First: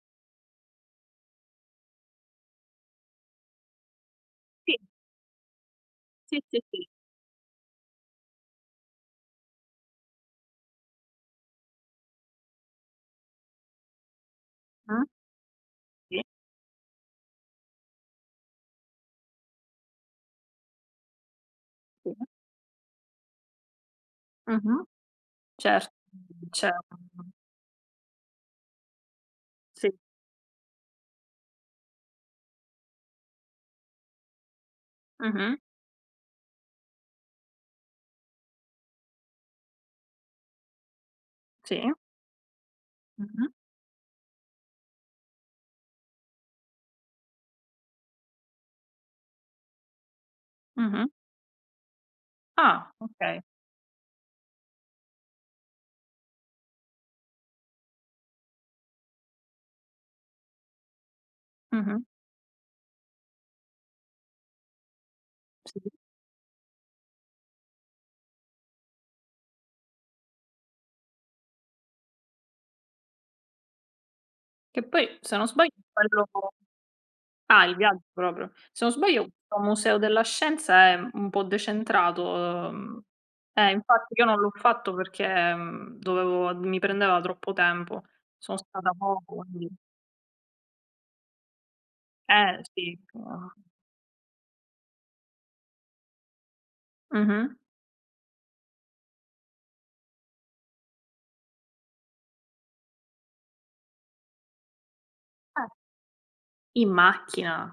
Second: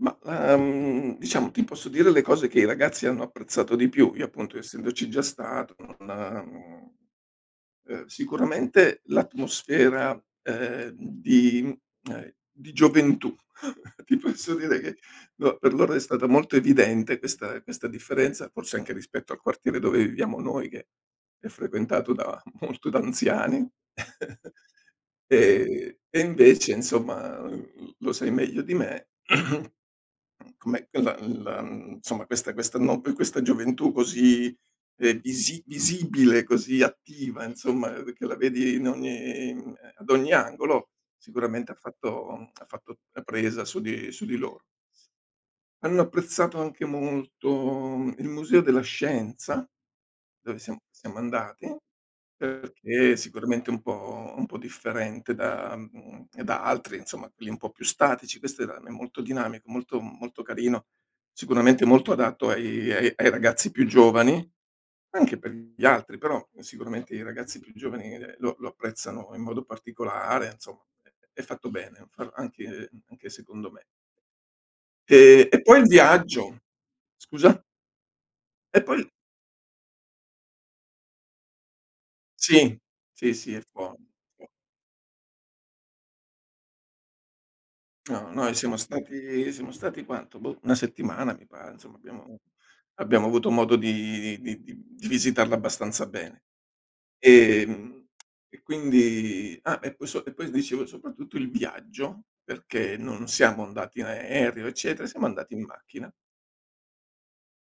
Mah, ehm, diciamo ti posso dire le cose che i ragazzi hanno apprezzato di più. Io appunto Sì. essendoci già stato, non Sì, sì, sì. mhmm, ehm, sicuramente l'atmosfera, ehm, di mhmm, ehm, di gioventù. Ti posso dire che, [unintelligible] no, per loro è Sì. stata molto evidente questa questa differenza, forse anche rispetto al quartiere dove viviamo noi che è frequentato [unintelligible] da molto da anziani. Mh-mh. Cer Ehm, e invece cer insomma, uhm, l lo sai meglio di me, Sì. com'è che la la mhmm, insomma questa questa no questa gioventù così, ehm, Mh-mh. visi visibile, così attiva insomma, che la vedi in ogni, mhmm, ehm, ad ogni angolo, sicuramente ha Sì. fatto ha fatto Mh-mh. presa su di su di loro. Hanno apprezzato anche molto il Museo della Scienza, dove siam Mh-mh. siamo andati, Ah, perché okay. sicuramente è un po' un po' differente da mhmm, da altri, insomma, quelli un po' più statici. Questo era n è molto dinamico, molto molto carino, sicuramente Mh-mh. molto adatto ai ai ai ragazzi più giovani, anche per gli Sì. altri, però sicuramente i ragazzi più giovani, ehm, lo lo apprezzano in modo particolare, insomma, è è fatto bene, fa anche, anche secondo me. Che poi, se non Eh, e sbaglio poi è il quello viaggio Scusa? Ah, il viaggio proprio? E Se non poi l sbaglio, [unintelligible] un museo della scienza è un po' decentrato, Sì, ehm sì, sì, è eh, fuor infatti io non fuo l'ho fatto perché, mhmm, dovevo mi prendeva troppo tempo. No, noi Sono siamo stata poco, stati lì. siamo stati quanto? Boh, una settimana mi pare. Insomma, abbiamo Eh, sì, abbiamo avuto co modo di di di di visitarla abbastanza bene. Mh-mh. Ehm, e quindi ah, e poi so e poi dicevo soprattutto il viaggio, perché non siamo andati in aereo eccetera, siamo andati in Eh. macchina. In macchina?